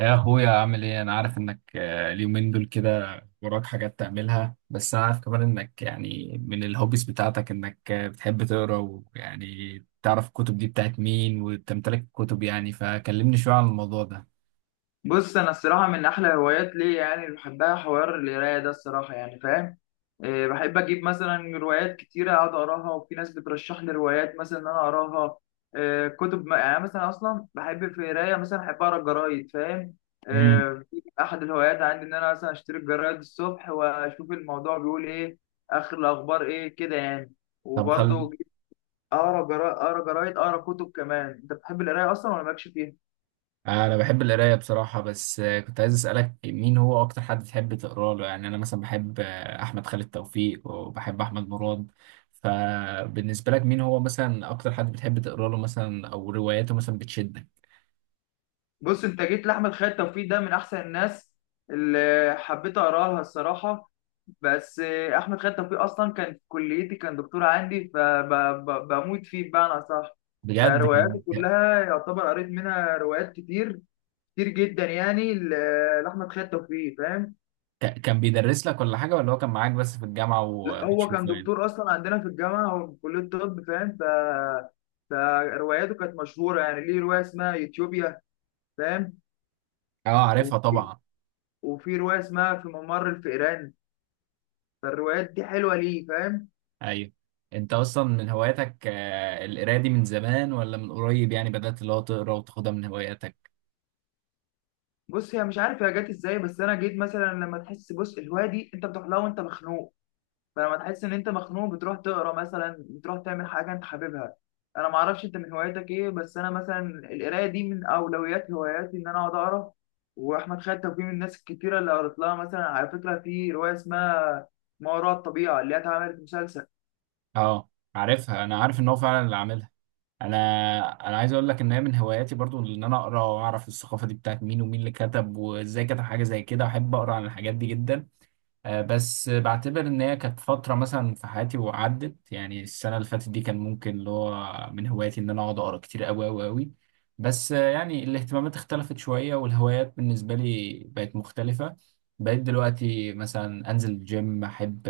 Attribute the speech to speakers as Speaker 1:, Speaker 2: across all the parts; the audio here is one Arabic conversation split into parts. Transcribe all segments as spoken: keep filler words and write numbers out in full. Speaker 1: يا اخويا، عامل ايه؟ انا عارف انك آه، اليومين دول كده وراك حاجات تعملها، بس انا عارف كمان انك يعني من الهوبيز بتاعتك انك آه، بتحب تقرا ويعني تعرف الكتب دي بتاعت مين وتمتلك الكتب، يعني فكلمني شوية عن الموضوع ده.
Speaker 2: بص، انا الصراحه من احلى هوايات ليا يعني اللي بحبها حوار القرايه ده الصراحه، يعني فاهم إيه. بحب اجيب مثلا روايات كتيره اقعد اقراها، وفي ناس بترشح لي روايات مثلا ان انا اقراها إيه. كتب ما- يعني مثلا اصلا بحب في قرايه، مثلا احب اقرا الجرايد فاهم
Speaker 1: امم.
Speaker 2: إيه. في احد الهوايات عندي ان انا مثلا اشتري الجرايد الصبح واشوف الموضوع بيقول ايه، اخر الاخبار ايه كده يعني.
Speaker 1: طب، خل
Speaker 2: وبرضه اقرا جرا- اقرا جرايد، اقرا كتب. كمان انت بتحب القرايه اصلا ولا مالكش فيها؟
Speaker 1: انا بحب القراية بصراحة، بس آه، كنت عايز اسألك مين هو اكتر حد تحب تقرا له. يعني انا مثلا بحب آه، احمد خالد توفيق، وبحب احمد مراد. فبالنسبة لك مين هو مثلا اكتر حد بتحب تقرا له مثلا، او رواياته مثلا بتشدك؟
Speaker 2: بص، انت جيت لاحمد خالد توفيق، ده من احسن الناس اللي حبيت اقرا لها الصراحه. بس آه، احمد خالد توفيق اصلا كان في كليتي، كان دكتور عندي، فبموت فيه بمعنى صح.
Speaker 1: بجد كان؟
Speaker 2: فرواياته كلها يعتبر قريت منها روايات كتير، كتير جدا يعني، ل- لاحمد خالد توفيق فاهم.
Speaker 1: ك- كان بيدرس لك ولا حاجة، ولا هو كان معاك بس في الجامعة
Speaker 2: لا، هو كان
Speaker 1: وبتشوفه يعني؟
Speaker 2: دكتور اصلا عندنا في الجامعه، هو في كليه الطب فاهم. ف- فرواياته كانت مشهوره، يعني ليه روايه اسمها يوتيوبيا فاهم.
Speaker 1: اه، عارفها
Speaker 2: وفي
Speaker 1: طبعا.
Speaker 2: وفي روايه اسمها في ممر الفئران. فالروايات دي حلوه ليه فاهم.
Speaker 1: ايوه. انت اصلا من هواياتك آه، القراية دي من زمان ولا من قريب؟ يعني بدأت اللي هو تقرا وتاخدها من هواياتك؟
Speaker 2: بص، هي مش عارف هي جت ازاي، بس انا جيت مثلا لما تحس، بص الهوايه دي انت بتروح لها وانت مخنوق. فلما تحس ان انت مخنوق بتروح تقرا مثلا، بتروح تعمل حاجه انت حاببها. انا ما اعرفش انت من هواياتك ايه، بس انا مثلا القرايه دي من اولويات هواياتي، ان انا اقعد اقرا. واحمد خالد توفيق من الناس الكتيره اللي قريت لها، مثلا على فكره في روايه اسمها ما وراء الطبيعه اللي هي اتعملت مسلسل.
Speaker 1: اه، عارفها، انا عارف ان هو فعلا اللي عاملها. انا انا عايز اقول لك ان هي من هواياتي برضو، ان انا اقرا واعرف الثقافة دي بتاعت مين، ومين اللي كتب وازاي كتب. حاجة زي كده احب اقرا عن الحاجات دي جدا. آه، بس بعتبر ان هي كانت فتره مثلا في حياتي وعدت. يعني السنه اللي فاتت دي كان ممكن اللي هو من هواياتي ان انا اقعد اقرا كتير قوي قوي قوي. بس آه، يعني الاهتمامات اختلفت شويه، والهوايات بالنسبه لي بقت مختلفه. بقيت دلوقتي مثلا انزل الجيم، احب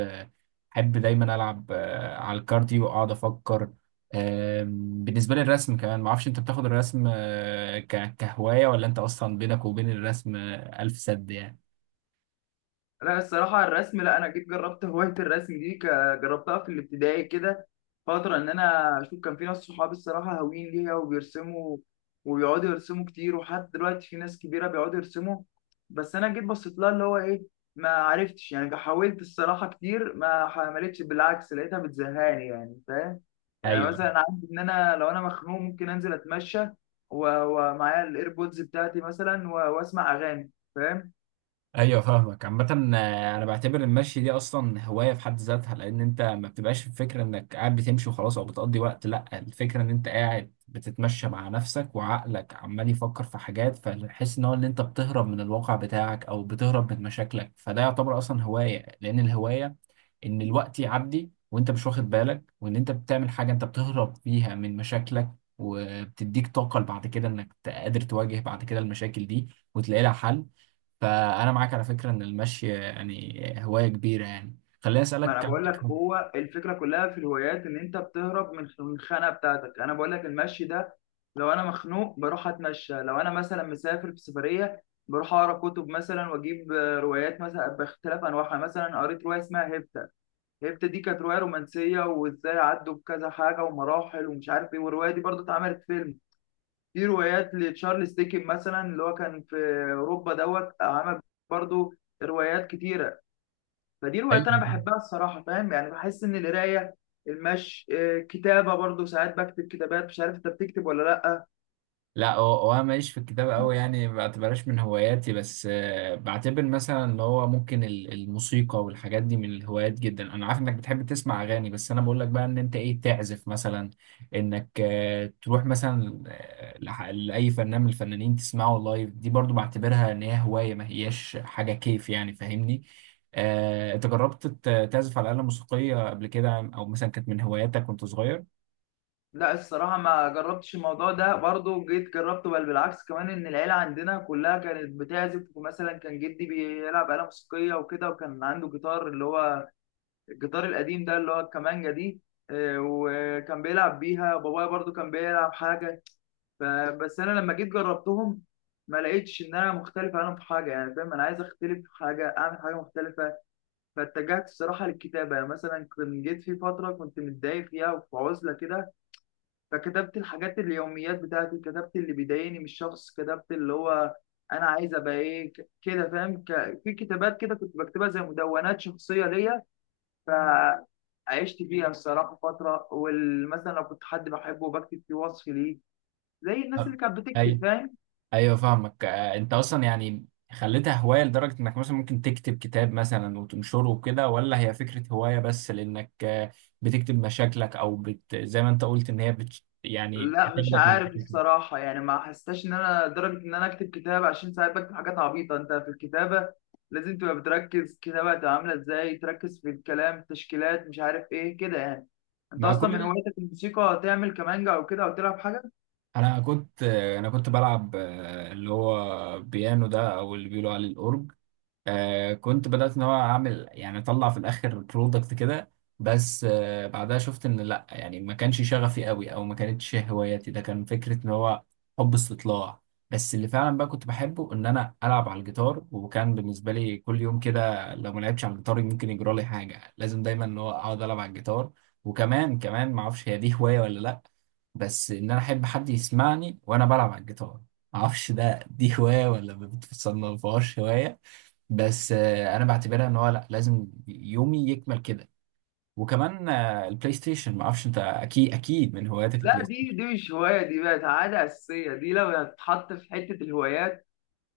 Speaker 1: احب دايما العب آه، على الكارديو واقعد افكر. آم، بالنسبه لي الرسم كمان، معرفش انت بتاخد الرسم آه، ك- كهوايه، ولا انت اصلا بينك وبين الرسم آه، الف سد يعني؟
Speaker 2: لا الصراحة الرسم، لا، أنا جيت جربت هواية الرسم دي، ك- جربتها في الابتدائي كده فترة، إن أنا أشوف كان في ناس صحابي الصراحة هاويين ليها وبيرسموا، وبيقعدوا يرسموا كتير، وحتى دلوقتي في ناس كبيرة بيقعدوا يرسموا. بس أنا جيت بصيت لها، اللي هو إيه، ما عرفتش يعني. حاولت الصراحة كتير، ما حملتش، بالعكس لقيتها بتزهقني يعني فاهم. يعني
Speaker 1: ايوه،
Speaker 2: مثلا عندي إن أنا لو أنا مخنوق ممكن أنزل أتمشى، و- ومعايا الإيربودز بتاعتي مثلا، و- وأسمع أغاني فاهم.
Speaker 1: ايوه، فاهمك. عامة، آه، انا بعتبر المشي دي اصلا هواية في حد ذاتها، لان انت ما بتبقاش الفكرة انك قاعد بتمشي وخلاص او بتقضي وقت. لا، الفكرة ان انت قاعد بتتمشى مع نفسك وعقلك عمال يفكر في حاجات، فتحس ان هو ان انت بتهرب من الواقع بتاعك، او بتهرب من مشاكلك. فده يعتبر اصلا هواية، لان الهواية ان الوقت يعدي وانت مش واخد بالك، وان انت بتعمل حاجة انت بتهرب فيها من مشاكلك، وبتديك طاقة بعد كده انك قادر تواجه بعد كده المشاكل دي وتلاقي لها حل. فانا معاك على فكره ان المشي يعني هوايه كبيره. يعني خليني
Speaker 2: ما انا
Speaker 1: اسالك،
Speaker 2: بقول
Speaker 1: عندك؟
Speaker 2: لك، هو الفكره كلها في الهوايات ان انت بتهرب من من الخنقه بتاعتك. انا بقول لك المشي ده، لو انا مخنوق بروح اتمشى، لو انا مثلا مسافر في سفريه بروح اقرا كتب مثلا، واجيب آه، روايات مثلا باختلاف انواعها. مثلا قريت روايه اسمها هيبتا، هيبتا دي كانت روايه رومانسيه، وازاي عدوا بكذا حاجه ومراحل ومش عارف ايه، والروايه دي برضو اتعملت فيلم. في روايات لتشارلز ديكن مثلا، اللي هو كان في اوروبا دوت عمل برضو روايات كتيره. فدي روايات انا
Speaker 1: ايوه.
Speaker 2: بحبها الصراحه فاهم. يعني بحس ان القرايه، المشي، آه، كتابه برضو ساعات بكتب كتابات، مش عارف انت بتكتب ولا لا.
Speaker 1: لا، هو هو انا ماليش في الكتابة قوي، يعني ما بعتبرهاش من هواياتي. بس آه، بعتبر مثلا اللي هو ممكن ال- الموسيقى والحاجات دي من الهوايات جدا. انا عارف انك بتحب تسمع اغاني، بس انا بقول لك بقى ان انت ايه، تعزف مثلا؟ انك آه، تروح مثلا آه، لح- لاي فنان من الفنانين تسمعه لايف. دي برضو بعتبرها ان هي هواية، ما هياش حاجة كيف، يعني فاهمني؟ آه، انت جربت ت- تعزف على آلة موسيقية قبل كده، او مثلا كانت من هواياتك وانت صغير؟
Speaker 2: لا الصراحه ما جربتش الموضوع ده برضو، جيت جربته، بل بالعكس كمان ان العيله عندنا كلها كانت بتعزف، ومثلا كان جدي بيلعب آلة موسيقيه وكده، وكان عنده جيتار اللي هو الجيتار القديم ده، اللي هو الكمانجه دي. آه، وكان بيلعب بيها بابايا، برضو كان بيلعب حاجه. فبس انا لما جيت جربتهم ما لقيتش ان انا مختلف عنهم في حاجه يعني فاهم. انا عايز اختلف في حاجه، اعمل حاجه مختلفه. فاتجهت الصراحه للكتابه. يعني مثلا كنت جيت في فتره كنت متضايق فيها وفي عزله كده، فكتبت الحاجات اليوميات بتاعتي، كتبت اللي بيضايقني من الشخص، كتبت اللي هو انا عايز ابقى ايه ك- كده فاهم. ك- في كتابات كده كنت بكتبها زي مدونات شخصيه ليا، ف عشت فيها الصراحه فتره. ومثلا لو كنت حد بحبه بكتب فيه وصف ليه، زي الناس
Speaker 1: أه.
Speaker 2: اللي كانت بتكتب
Speaker 1: أيوة.
Speaker 2: فاهم.
Speaker 1: ايوه، فاهمك. آه، انت اصلا يعني خليتها هوايه لدرجه انك مثلا ممكن تكتب كتاب مثلا وتنشره وكده، ولا هي فكره هوايه بس لانك آه، بتكتب مشاكلك، او بت... زي ما انت قلت ان هي بت... يعني
Speaker 2: لا مش
Speaker 1: بتاخدك من
Speaker 2: عارف
Speaker 1: مشاكلك؟
Speaker 2: الصراحة، يعني ما حسيتش إن أنا درجة إن أنا أكتب كتاب، عشان ساعات بكتب حاجات عبيطة. أنت في الكتابة لازم تبقى بتركز، كتابة هتبقى عاملة إزاي، تركز في الكلام، تشكيلات، مش عارف إيه كده يعني. أنت
Speaker 1: مع
Speaker 2: أصلا
Speaker 1: كل
Speaker 2: من
Speaker 1: ده،
Speaker 2: هوايتك الموسيقى، تعمل كمانجا أو كده أو تلعب حاجة؟
Speaker 1: انا كنت آه، انا كنت بلعب آه، اللي هو بيانو ده، او اللي بيقولوا عليه الاورج. آه كنت بدأت ان هو اعمل يعني اطلع في الاخر برودكت كده. بس آه بعدها شفت ان لا، يعني ما كانش شغفي قوي، او ما كانتش هواياتي. ده كان فكرة ان هو حب استطلاع. بس اللي فعلا بقى كنت بحبه ان انا العب على الجيتار، وكان بالنسبة لي كل يوم كده لو ما لعبتش على الجيتار ممكن يجرى لي حاجة، لازم دايما ان هو اقعد العب على الجيتار. وكمان كمان ما اعرفش هي دي هواية ولا لا، بس ان انا احب حد يسمعني وانا بلعب على الجيتار. ما اعرفش ده دي هواية ولا ما بتصنفهاش هواية، بس آه، انا بعتبرها ان هو لا، لازم يومي يكمل كده. وكمان آه، البلاي ستيشن، ما اعرفش انت اكيد اكيد من هواياتك
Speaker 2: لا
Speaker 1: البلاي
Speaker 2: دي
Speaker 1: ستيشن؟
Speaker 2: دي مش هواية، دي بقت عادة أساسية. دي لو هتتحط في حتة الهوايات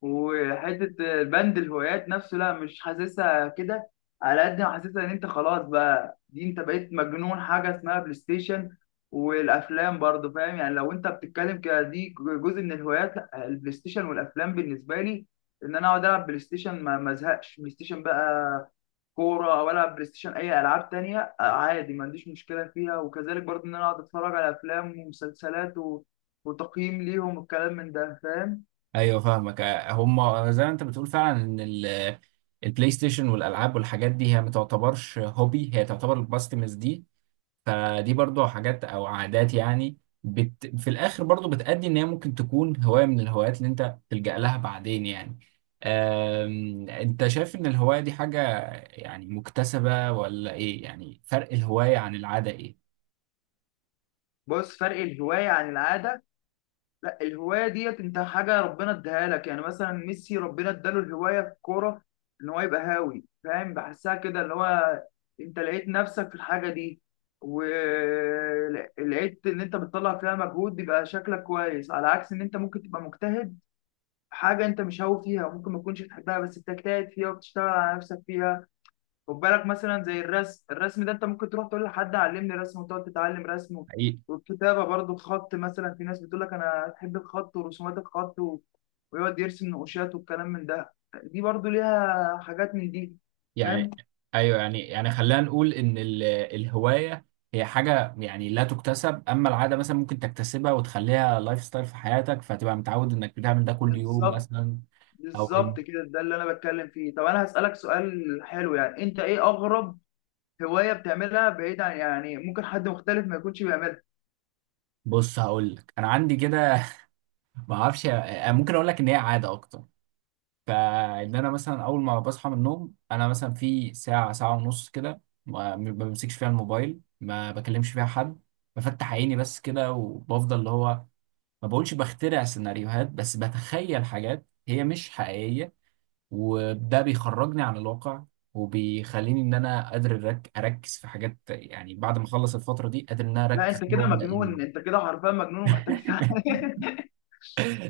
Speaker 2: وحته بند الهوايات نفسه، لا مش حاسسها كده، على قد ما حاسسها ان انت خلاص بقى، دي انت بقيت مجنون حاجه اسمها بلاي ستيشن، والافلام برضه فاهم. يعني لو انت بتتكلم كده دي جزء من الهوايات، لا، البلاي ستيشن والافلام بالنسبه لي ان انا اقعد العب بلاي ستيشن، ما ما ازهقش بلاي ستيشن بقى، كوره او العب بلاي ستيشن، اي العاب تانية آه، عادي ما عنديش مشكله فيها. وكذلك برضه ان انا اقعد اتفرج على افلام ومسلسلات و... وتقييم ليهم، والكلام من ده فاهم.
Speaker 1: ايوه، فاهمك. آه، هم زي ما انت بتقول فعلا ان ال- البلاي ستيشن والالعاب والحاجات دي هي ما تعتبرش هوبي، هي تعتبر الباستمز دي. فدي برضو حاجات او عادات، يعني بت... في الاخر برضو بتأدي ان هي ممكن تكون هواية من الهوايات اللي انت تلجأ لها بعدين يعني. أم... انت شايف ان الهواية دي حاجة يعني مكتسبة ولا ايه؟ يعني فرق الهواية عن العادة ايه؟
Speaker 2: بص، فرق الهواية عن العادة، لا الهواية ديت انت حاجة ربنا اداها لك. يعني مثلا ميسي ربنا اداله الهواية في الكورة، ان هو يبقى هاوي فاهم. بحسها كده، اللي هو انت لقيت نفسك في الحاجة دي، ولقيت ان انت بتطلع فيها مجهود يبقى شكلك كويس، على عكس ان انت ممكن تبقى مجتهد في حاجة انت مش هاوي فيها، ممكن ما تكونش بتحبها بس بتجتهد فيها وبتشتغل على نفسك فيها. خد بالك مثلا زي الرسم، الرسم ده انت ممكن تروح تقول لحد علمني رسم وتقعد تتعلم رسم و-
Speaker 1: حقيقي.
Speaker 2: والكتابه برضو، الخط مثلا في ناس بتقول لك انا احب الخط ورسومات الخط و... ويقعد يرسم نقوشات والكلام من ده. دي برضو ليها حاجات من دي فاهم.
Speaker 1: يعني ايوه، يعني يعني خلينا نقول ان ال... الهواية هي حاجة يعني لا تكتسب، اما العادة مثلا ممكن تكتسبها وتخليها لايف ستايل في حياتك، فتبقى متعود انك بتعمل ده كل يوم
Speaker 2: بالظبط،
Speaker 1: مثلا. او ان
Speaker 2: بالظبط كده، ده اللي انا بتكلم فيه. طب انا هسألك سؤال حلو، يعني انت ايه اغرب هواية بتعملها بعيد عن، يعني ممكن حد مختلف ما يكونش بيعملها؟
Speaker 1: بص هقول لك، انا عندي كده، ما اعرفش، ممكن اقول لك ان هي عاده اكتر. فان انا مثلا اول ما بصحى من النوم انا مثلا في ساعه ساعه ونص كده ما ما بمسكش فيها الموبايل، ما بكلمش فيها حد، بفتح عيني بس كده، وبفضل اللي هو ما بقولش بخترع سيناريوهات، بس بتخيل حاجات هي مش حقيقيه، وده بيخرجني عن الواقع وبيخليني ان انا قادر أرك- اركز في حاجات. يعني بعد ما اخلص الفتره دي قادر ان انا
Speaker 2: لا
Speaker 1: اركز
Speaker 2: انت
Speaker 1: اللي هو
Speaker 2: كده
Speaker 1: ابدا
Speaker 2: مجنون،
Speaker 1: يومي.
Speaker 2: انت كده حرفيا مجنون ومحتاج ساعة.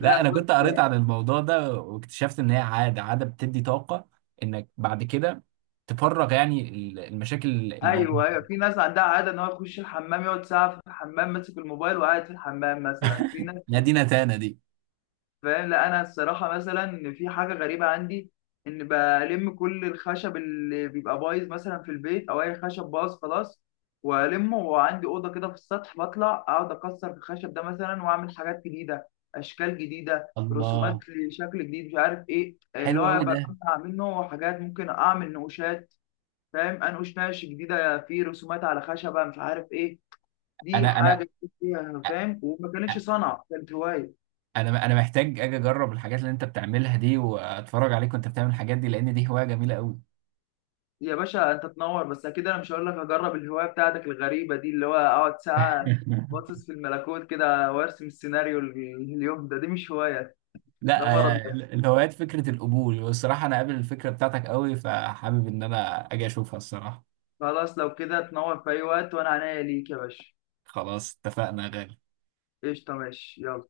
Speaker 2: لا
Speaker 1: انا كنت
Speaker 2: بص،
Speaker 1: قريت عن الموضوع ده واكتشفت ان هي عاده، عاده بتدي طاقه انك بعد كده تفرغ يعني ال- المشاكل اللي موجوده.
Speaker 2: ايوه ايوه، في ناس عندها عاده ان هو يخش الحمام يقعد ساعه في الحمام ماسك الموبايل وقاعد في الحمام مثلا، في ناس
Speaker 1: نادينا تانا دي.
Speaker 2: فاهم. لا انا الصراحه مثلا إن في حاجه غريبه عندي، ان بلم كل الخشب اللي بيبقى بايظ مثلا في البيت، او اي خشب باظ خلاص والمه، وعندي اوضه كده في السطح بطلع اقعد اكسر في الخشب ده مثلا واعمل حاجات جديده، اشكال جديده، رسومات
Speaker 1: الله،
Speaker 2: لشكل جديد مش عارف ايه،
Speaker 1: حلو
Speaker 2: اللي هو
Speaker 1: قوي ده.
Speaker 2: بجمع منه حاجات ممكن اعمل نقوشات فاهم. انقش نقش جديده في رسومات على خشبه مش عارف ايه، دي
Speaker 1: انا
Speaker 2: حاجه
Speaker 1: انا
Speaker 2: جديدة فيها فاهم، وما كانتش صنعه كانت هوايه.
Speaker 1: انا انا محتاج اجي اجرب الحاجات اللي انت بتعملها دي، واتفرج عليك وانت بتعمل الحاجات دي، لان دي هوايه جميله قوي.
Speaker 2: يا باشا انت تنور، بس اكيد انا مش هقول لك هجرب الهوايه بتاعتك الغريبه دي، اللي هو اقعد ساعه باصص في الملكوت كده وارسم السيناريو ال- اليوم ده، دي مش هوايه، ده
Speaker 1: لا،
Speaker 2: مرض
Speaker 1: آه،
Speaker 2: بس.
Speaker 1: الهوايات فكره القبول، والصراحه انا قابل الفكره بتاعتك قوي، فحابب ان انا اجي اشوفها الصراحه.
Speaker 2: خلاص لو كده تنور في اي وقت، وانا عنيا ليك يا باشا.
Speaker 1: خلاص اتفقنا يا غالي.
Speaker 2: قشطه، ماشي، يلا.